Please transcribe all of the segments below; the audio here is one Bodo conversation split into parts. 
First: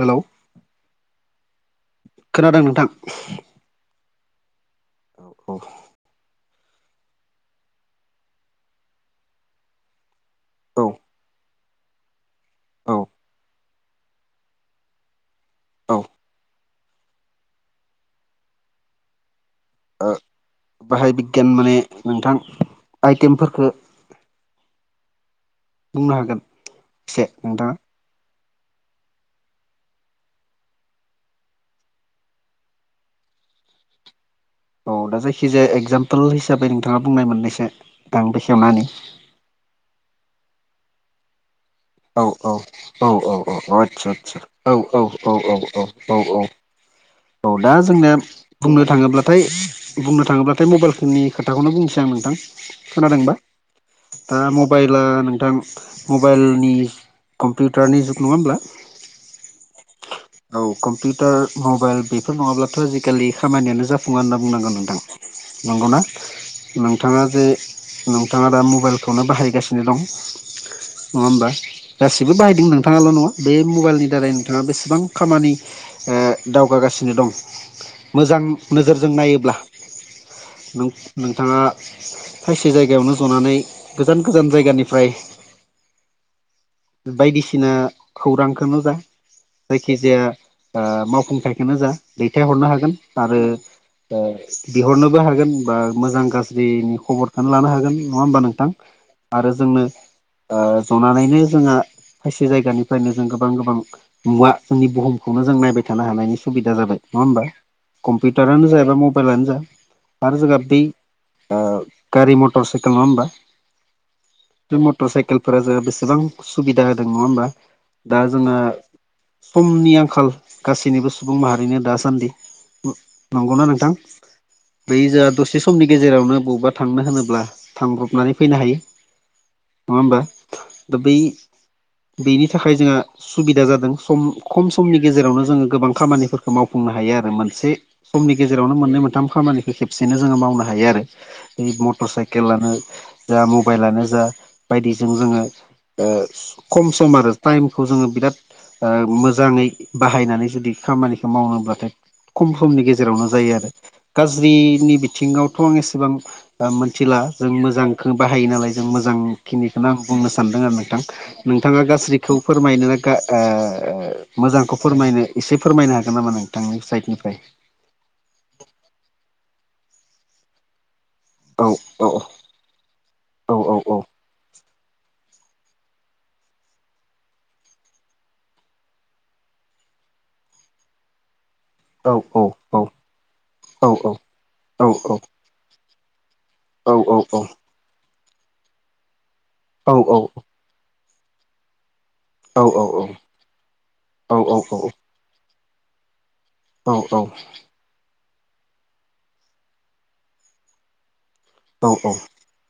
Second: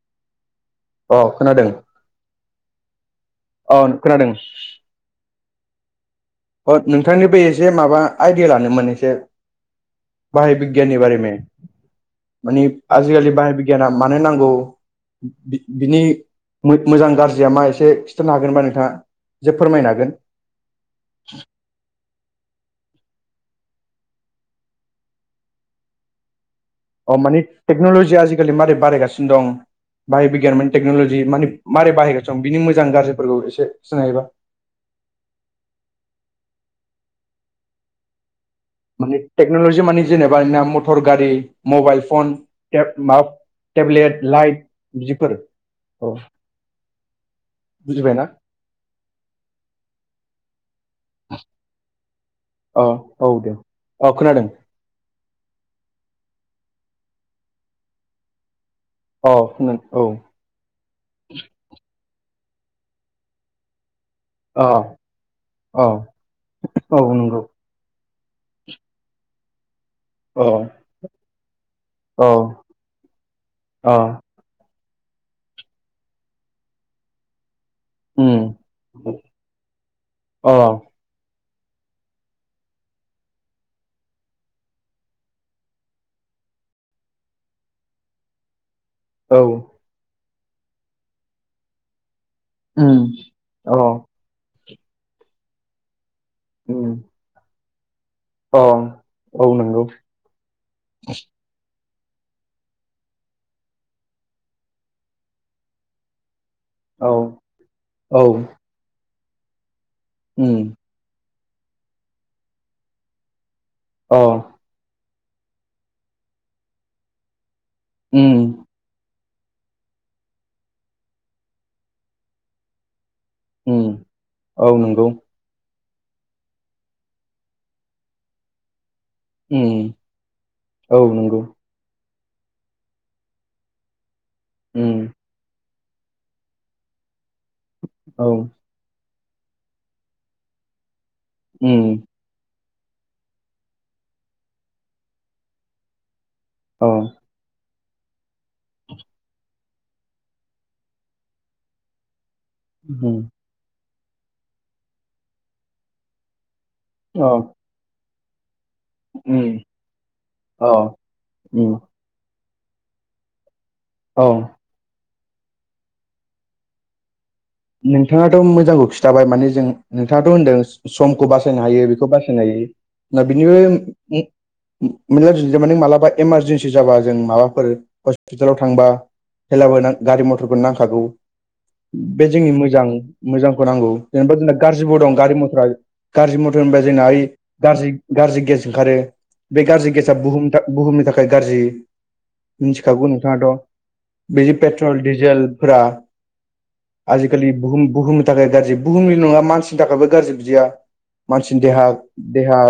हेल' अ खोनादों खोनादों नोंथां औ खोनादों औ औ अ नोंथांनिबो एसे माबा आइडिया लानोन एसे बाहाय बिगियाननि औ बारे मे माने औ आजिखालि बाहाय बिगियाना मानो नांगौ औ बिनि मोजां गाज्रिया मा एसे खिन्थानो हागोन होनबा नोंथाङा जोब फोरमायनो ओ हांगोन बाहाय बिगियान माने नोंथां आइटेमफोरख बुंनो हागोन अ एसे माने नोंथाङा टेक्न'ल'जिया आजिखालि मारै बारायगासिनो दं बाहाय बिगियान माने टेक्नलजि माने मारै बाहायगासि दं बिनि मोजां गाज्रिफोरखौ एसे सिनायबा औ दा जायखिजाया एगजामपोल हिसाबै नोंथाङा बुंनाय मोननायसो आं बेखेवनानानै माने टेक्नलजि माने जेनेबा मटर गारि मबाइल औ फन औ औ माबा औ औ आतसा टेब्लेट आतसा लाइट औ औ औ बिदिफोर औ औ दा जोंनो बुजिबायना बुंनो थाङोब्लाथाय बुंनो थाङोब्लाथाय मबाइलफोरनि खोथाखौनो बुंनोसै आं नोंथां अ औ खोनादोंबा दे अ दा खोनादों मबाइला नोंथां मबाइलनि कम्पिउटारनि जुग नङा होमब्ला अ नों औ औ कम्पिउटार मबाइल बेफोर नङाब्लाथ' आजिखालि खामानियानो जाफ फुङा होनना अ बुंनांगोन नोंथां औ नंगौना औ नोंथाङा नंगौ जे नोंथाङा दा मबाइलखौनो बाहायगासिनो दं औ नङा होमबा औ गासिबो बाहायदों नोंथाङाल' नङा बे अ मबाइलनि दारै नोंथाङा बेसेबां खामानि ओ दावगागासिनो दं मोजां उम नोजोरजों नायोब्ला अ नों नोंथाङा खायसे जायगायावनो जनानै गोजान गोजान जायगानिफ्राय बायदिसिना खौरांखौनो जा औ जायखि जाया ओ मावफुंथायखौनो जा दैथायहरनो हागोन उम आरो अ बिहरनोबो हागोन बा मोजां उम गाज्रिनि खबरखौनो लानो हागोन नङा होमबा अ नोंथां औ आरो जोंनो नंगौ जनानैनो जोंहा खायसे जायगानिफ्रायनो जों गोबां गोबां मुवा जोंनि बुहुमखौनो जों नायबाय थानो हानायनि सुबिदा जाबाय औ नङा होमबा औ कम्पिउटारानो जा बा मबाइलानो जा आरो उम जोंहा बै ओ गारि मथर साइकेल नङा होमबा औ बे मटर साइकेलफोरा जोंहा बेसेबां सुबिदा होदों नङा होमबा दा उम जोंना समनि आंखाल गासैनिबो सुबुं माहारिनो दासान्दि नंगौना उम नोंथां औ बै नंगौ जा दसे से समनि गेजेरावनो बबेबा थांनो होनोब्ला थांब्रबनानै फैनो हायो उम नङा होमबा दा औ बै नंगौ बेनि थाखाय जोंहा सुबिदा जादों सम खम समनि उम गेजेरावनो जोङो गोबां खामानिफोरखौ मावफुंनो हायो आरो मोनसे औ समनि गेजेरावनो मोननै मोनथाम खामानिखौ खेबसेनो जोङो मावनो हायो आरो बे उम मटर साइकेलानो जा मबाइलानो जा बायदिजों जोङो ओ अ खम सम आरो टाइमखौ जोङो बिराद मोजाङै बाहायनानै जुदि खामानिखौ मावोब्लाथाय खम समनि उम गेजेरावनो जायो आरो गाज्रिनि बिथिङावथ' आं एसेबां मोनसे मिथिला अ जों मोजांखौ बाहायो नालाय जों मोजां उम खिनिखौनो आं बुंनो सानदों अ आरो नोंथां उम नोंथाङा गाज्रिखौ फोरमायनो औ [unintelligible] मोजां खौ फोरमायनो एसे फोरमायनो हागोन नामा नोंथांनि साइडनिफ्राय नोंथाङाथ' मोजांखौ खिन्थाबाय माने जों नोंथाङाथ' होन्दों समखौ औ बासायनो हायो औ बेखौ बासायनो हायो दा औ बिनिबो औ [unintelligible] मालाबा इमारजेन्सि जाबा जों माबाफोर हस्पितालाव थांबा हेलाबो नों गारि मथरखौनो नांखागौ औ बे जोंनि मोजां औ मोजांखौ नांगौ औ औ जेनेबा जोंना औ गाज्रिबो दं गारि मथरा गाज्रि मथर होनबा जोंना ओइ ग गाज्रि गेस ओंखारो बे गाज्रि गेसा बुहुम बुहुमनि थाखाय गाज्रि मिथिखागौ नोंथाङाथ' बे पेट्रल दि जेलफ्रा आजिखालि बुहुम बुहुमनि थाखाय गाज्रि बुहुमनि नङा मानसिनि थाखायबो गाज्रि बिदिया मानसिनि देहा देहा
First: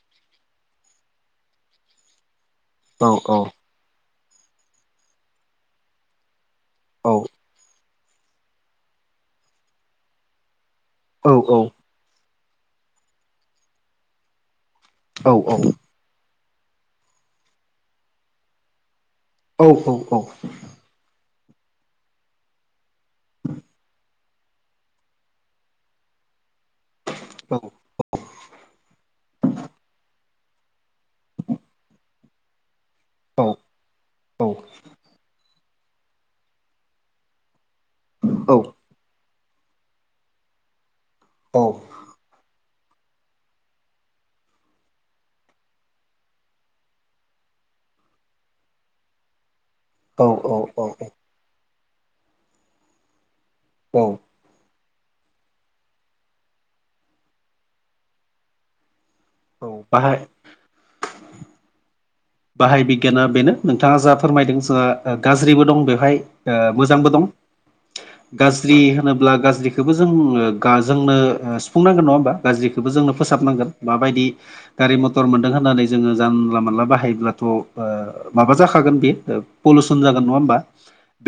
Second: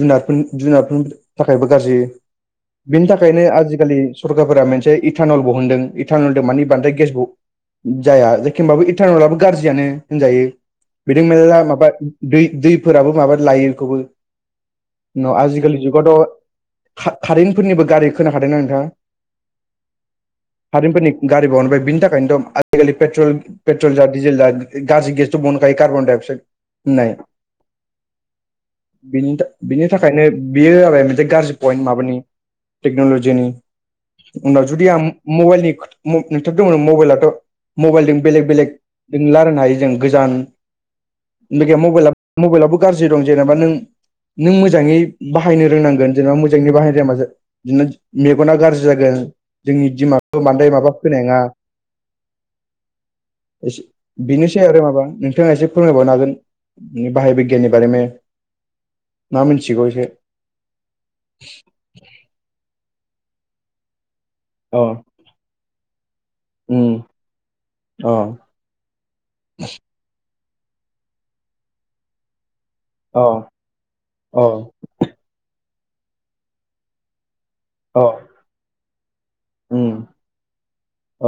जुनारफोरनि जुनारफोरनि थाखायबो गाज्रि बिनि थाखायनो आजिखालि सरकारफोरा मोनसे इटानल ब होनुनदों इटानलदों माने बांद्राय गेसबो जाया जखोमबाबो इटारनलाबो गाज्रियानो होनजायो बिदि मेरला माबा दै दैफोराबो माबा लायो बेखौबो न आजिखालि जुग गथ' का-कारेन्फोरनिबो गारि खोनाखादोंनाा नोंथां औ औ औ खारेनफोरनि गारि बावनोबाय बिनि थाखायनोथ' आजिखालिेट्रल पेट्रल जेब्ला गाज्रि गेस बखायो कार्बन डाइ अक्साइड होननाय ओ [inaudible] बिनि थाख बिनि थाखायनो बेयो जाबाय मोनसे गाज्रि पइन्ट माबानि टेक्नलज जुनि उनाव जुदि आं मबाइलनि [unintelligible] मबाइलाथ' मबाइलजों बेलेग बेलेगजों लारायनो हायो जों गोजान [unintelligible] मबाइ मबाइलावबो गाज्रि दं जेनेबा नों नों मोजाङै बाहायनो रोंनांगोन जेनेबा मोजाङै बाहायनो रोङाब्ला नो मेगना गाज्रि जागोन जोंनि दिमाखौ औ औ बांद्राय माबा फैनाय नङा। ओस औ बेनोसै आरो माबा नोंथाङा एसे फोरमायबावनो हागोन बाहाय बिगियाननि बारैनो। मा मिन्थिग' एसे बाहाय बाहाय बिगियाना बेनो नोंथाङा जा फोरमायदों जोंहा अ ओ गाज्रिबो दं बेवहाय ओ उम मोजांबो दं। अ गाज्रि होनोब्ला गाज्रिखोबो जोङो गावजोंनो ओ सुफुंनांगोन नङा होमबा? गाज्रिखौबो जोंनो अ फोसाबनांगोन मा बायदि अ गारि मथर मोनदों होननानै जोङो जानला मोनानला बाहायोब्लाथ' औ माबा जाखागोन बेयो ओ पलुसन जागोन नङा होमबा।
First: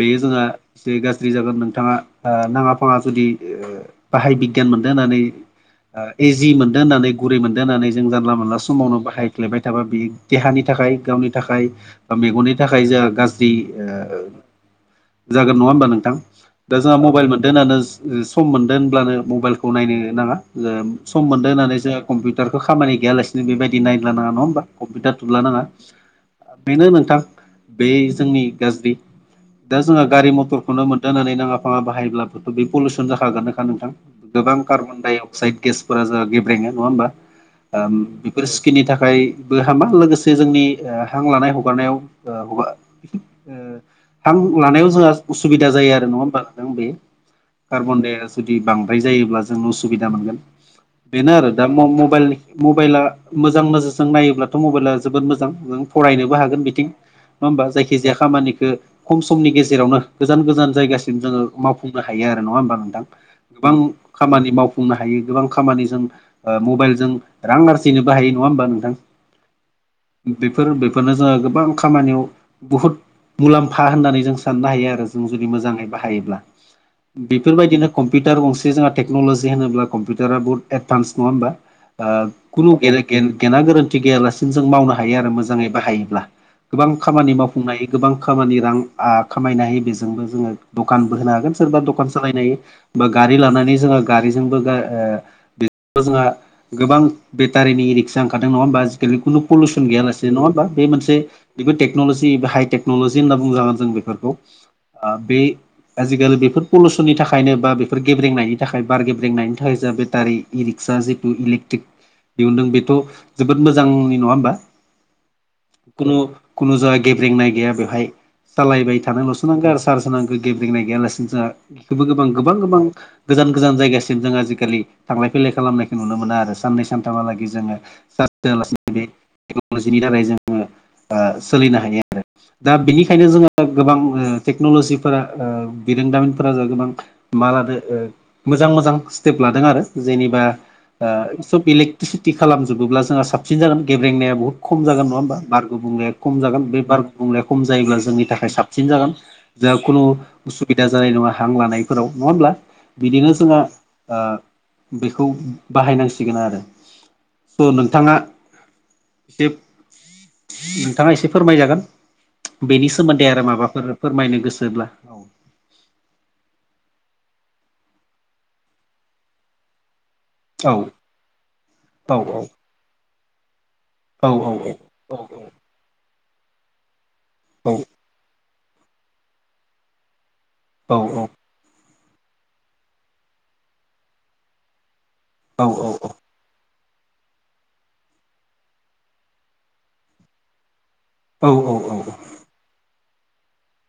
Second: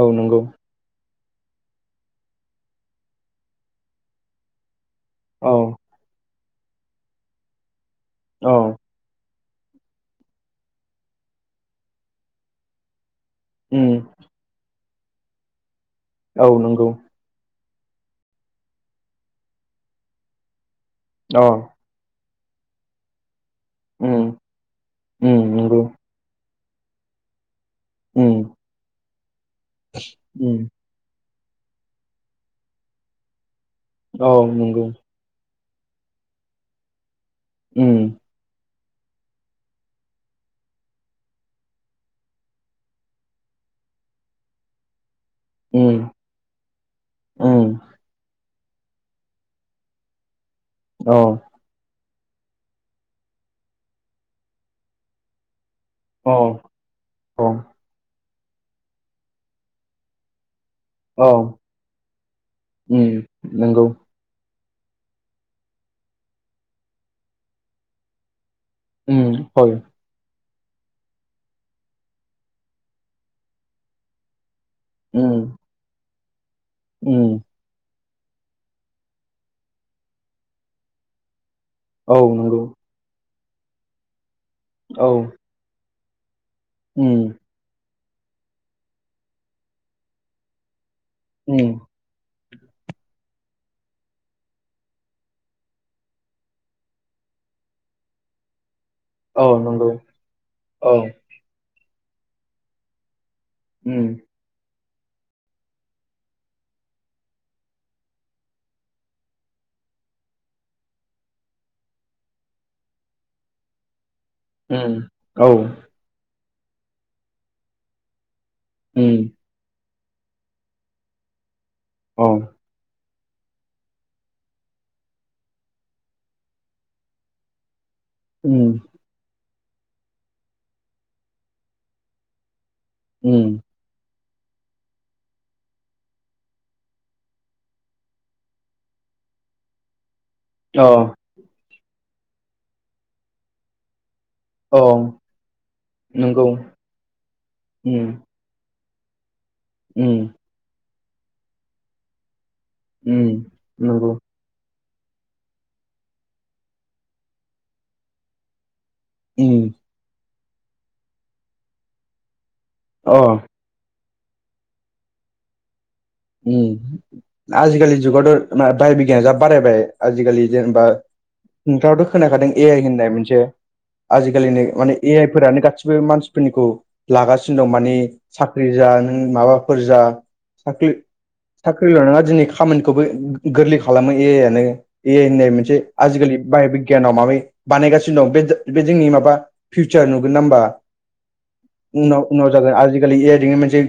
औ नंगौ जोंहा जै गाज्रि जागोन नोंथाङा नाङा फाङा जुदि बाहाय बि गियान मोनदों होनानै औ ओ एजि मोनदों होननानै गुरै मोनदों होननानै जों जानला औ मोनानला समावनो बाहाय फ्लेबाय थाबा बे देहानि थाखाय गावनि थाखाय ओ मेगननि थाखाय जोहा गाज्रि जि ओ उम ओ जागोन नङा होमबा नोंथां। औ दा नंगौ जोंहा मबाइल मोनदों होनानो ओ सम मोनदों होनब्लानो मबाइलखौ नायनो नाङा। ओ सम अ मोनदों होननानैसो कम्पिउटारखौ खामानि गैयालासिनो बेबायदिनायला उम नाङा नङा होमबा कम्पिउटार थुला उम नाङा। नंगौ बेनो नोंथां बे उम जोंनि गाज्रि दा जोंहा गारि उम मथरखौनो मोन जाननानै नाङा फाङा बाहायब्लाबोथ' बे पलिउसन जाखागोन नानोखा नोंथां। औ गोबां नंगौ कार्बन डाय साइड गेसफोरा जोंहा गेब्रेङा नङा होमबा। उम बेफोर स्किननि थाखायबो हामा लोगोस से जोंनि ओ हां लानाय हगारनायाव ओ हुवा ओ हां लानायाव जोंहा उसुबिदा जायो आरो उम नङा होमबा नोंथां बे। उम कार्बन डाया जुदि बांद्राय जायोब्ला जों उसुबिदा मोनगोन औ बेनो आरो। दा म-मबाइलनि मबाइला मोजां नोजोरजों नायोब्लाथ' मबाइला जोबोद मोजां नों फरायनोबो औ हागोन बिथिं औ नङा होमबा? जायखि जाया खामानिखो खम समनि गेजेरावनो गोजान गोजान जायगा सिम औ जोङो मावफुंनो हायो आरो नङा होमबा नोंथां। उम गोबां नंगौ खामानि मावफुंनो हायो गोबां खामानिजों ओ मबाइलजों रां आरजिनोबो हायो नङा होमबा नोंथां। उम हय बेफोर बेफोरनो जोङो गोबां खामानियाव बुहुद मुलाम्फा होननानै जों साननो हायो आरो। उम जों मोजाङै बाहायोब्ला। उम बेफ फोरबायदिनो कम्पिउटार गसे जोंहा टेक्नल'जि होनोब्ला कम्पिउटारा बुहुद एदबान्स नङा होमबा। आ औ नंगौ खुनु गेन-गेना गोरोन्थि गैयालासिनो जों मावनो औ हायो आरो मोजाङै बाहायोब्ला। गोबां उम खामानि मावफुंनो हायो। गोबां खामानि रां आ खामायनो हायो बेजोंबो जोङो दखानबो होनो हागोन उम सोरबा दखान सालायनो हायो बा गारि लानानै जोङो गारिजोंबो गा ओ बे जोंहा गोबां बेटारिनि रिक्सा ओंखारदों नङा होमबा? आजिखालि औ पलुसन नंगौ गयालासेै नङा होमा बे औ मोन बेखौ टेक्न'लजि एा हाइटेक न'लजि होनना बुंजागोन जों उम बेफोरखौ। ओ बे आजिखालि बेफोर पलुसननि थाखायनो बा बेफोर गेब्रेंनायनि थाखाय बार गेब्रेंनायनि थाखाय जाों बेटारि इ रिक्सा जि इउलेक्ट्रिक दिहुनदों बेथ' जोबोद मोजांनि नङा उम औ खुनु खुनु जा गेब्रेंनाय गैया बेवहाय सालायबाय उम थानायल'सो नांगोन आरो थारसो नांगो गेब्रेेंनाय गैयालासिनो जोंहा बेबो गोबां औ गोबां गोजान गोजान जायगासिम जों आजिखालि थांलाय फैलाय खालामनायखौ नुनो मोना आरो साननै सानथामहालागै जोङो थास उम टेक्न'लजिनि दारै जोङो आ सोलिनो हायो आरो। दा बिनिखायनो उम जोङो। गोबां टेक्न'ल'जिफोरा ओ बिरोंदामिनफोरा जो गोबां मा लादो मोजां मोजां स्टेप लादों आरो जेनेबा अ सब इलेकट्रिसिटि खालामजोबोब्ला जोंहा साबसिन जागोन गेब्रेंनाया बहुत औ खम जागोन नङा होमबा बार गुबुंलेया खम नंगौ जागोन बे बार गुबुंलेया खम जायोब्ला उम जोंनि थाखाय साबसिन जागोन। जा खुनु उम उसुबिदा जानाय नङा हां लानायफोराव नङा होमब्ला? उम बिदिनो जोङो नंगौ ओ बेखौ बाहायनांसिगोन आरो स' नोंथाङा एसे उम नोंथाङा एसे फोरमायजागोन बेनि अ सोमोन्दै आरो माबाफोर फोरमायनो गोसोब्ला औ आजिखालि जुगावथ' बाहाय बिगियान जा बारायबाय आजिखालि औ जेनेबा नोंथाङावथ' औ खोनाखादों ए होननाय मोनसे औ औ आजिखालिनो माने ए आइ फोरानो गासिबो मानसिफोरनिखौ। लागासिनो दं माने साख्रि जा नों माबाफोर जा साख्रि। साख्रिल' नङा दिनै खामानिखौबो गोरलै खालामो ए आइयानो। ए होननाय मोनसे आजिखालि बाह बिगियानाव माबै। बानायगासिनो दं बे बे जोंनि माबा फिउचार नुगोन ना होमबा। औ औ औ औ। उन आजिखालिरै मोनसे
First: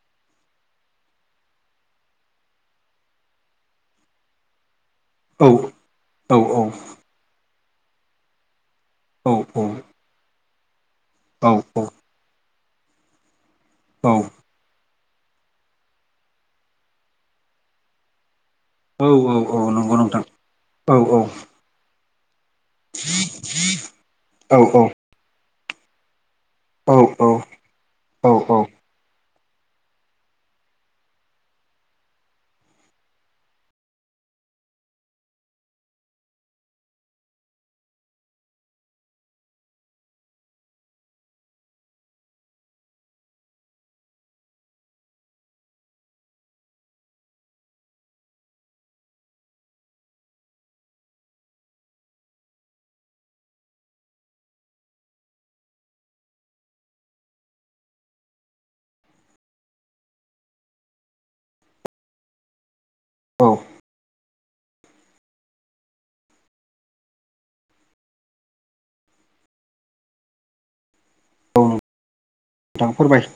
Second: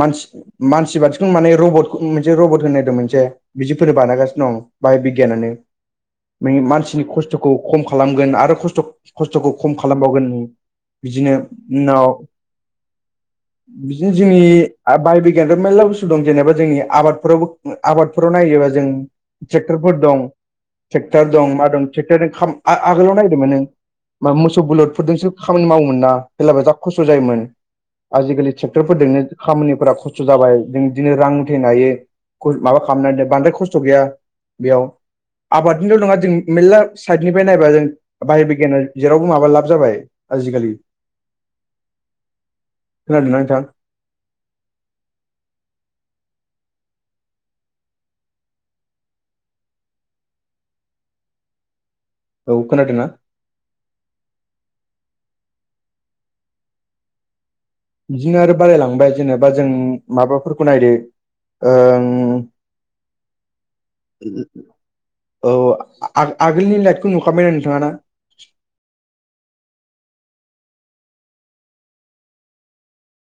मानसि मानसिबायदिखौनो माने। रब मोनसे रबत होननायदों मोनसे बिदिफोरनो बानायगासिनो दं बाहाय। गियानानो मानसिनि खस्थ'खौ खम खालामगोन आरो खस्थ'। खस्थ'खौ खम खालामबावगोन बिदिनो औ उनाव। औ बिदिनो जोंनि बाय बिगियान' मेरला बुस्थु दं जेनेबा। जोंनि आबादफोराव आबादफोराव नायोबा। जों औ नंगौ ट्रेक्ट'रफोर नोंथां दं औ ट्रेक्टर दं मा दं ट्रेक्टरजों। आगोलाव नायदोंमोन नों औ मोसौ औ बुलदफोरजोंसो खामानि मावोमोन ना। जेलाबो जा खस्थ' जायोमोन औ आजिलि थ। क्टर फोरजोंनो खामानिफोरा खस्थ' जाबाय जों दिदिनो रां। फथैनो हायो माबा खालामनानैनो बांद्राय खस्थ' गैया बेयाव। आबादनिल' नङा जों मेर्ला साइडनिफ्राय नायबा जों बाह बिगियाना जेरावबो माबा लाब जाबाय। आजिखालि खोनादोंना नोंथां? औ खोनादों ना? बिदिनो आरो बारायलांबाय जेनेबा जों माबाफोरखौ नायदो। ओं। औ। औ आगोलनि लाइटखौ नुखाबायना नोंथाङा ना। औ नोंथाङ फोरबाय।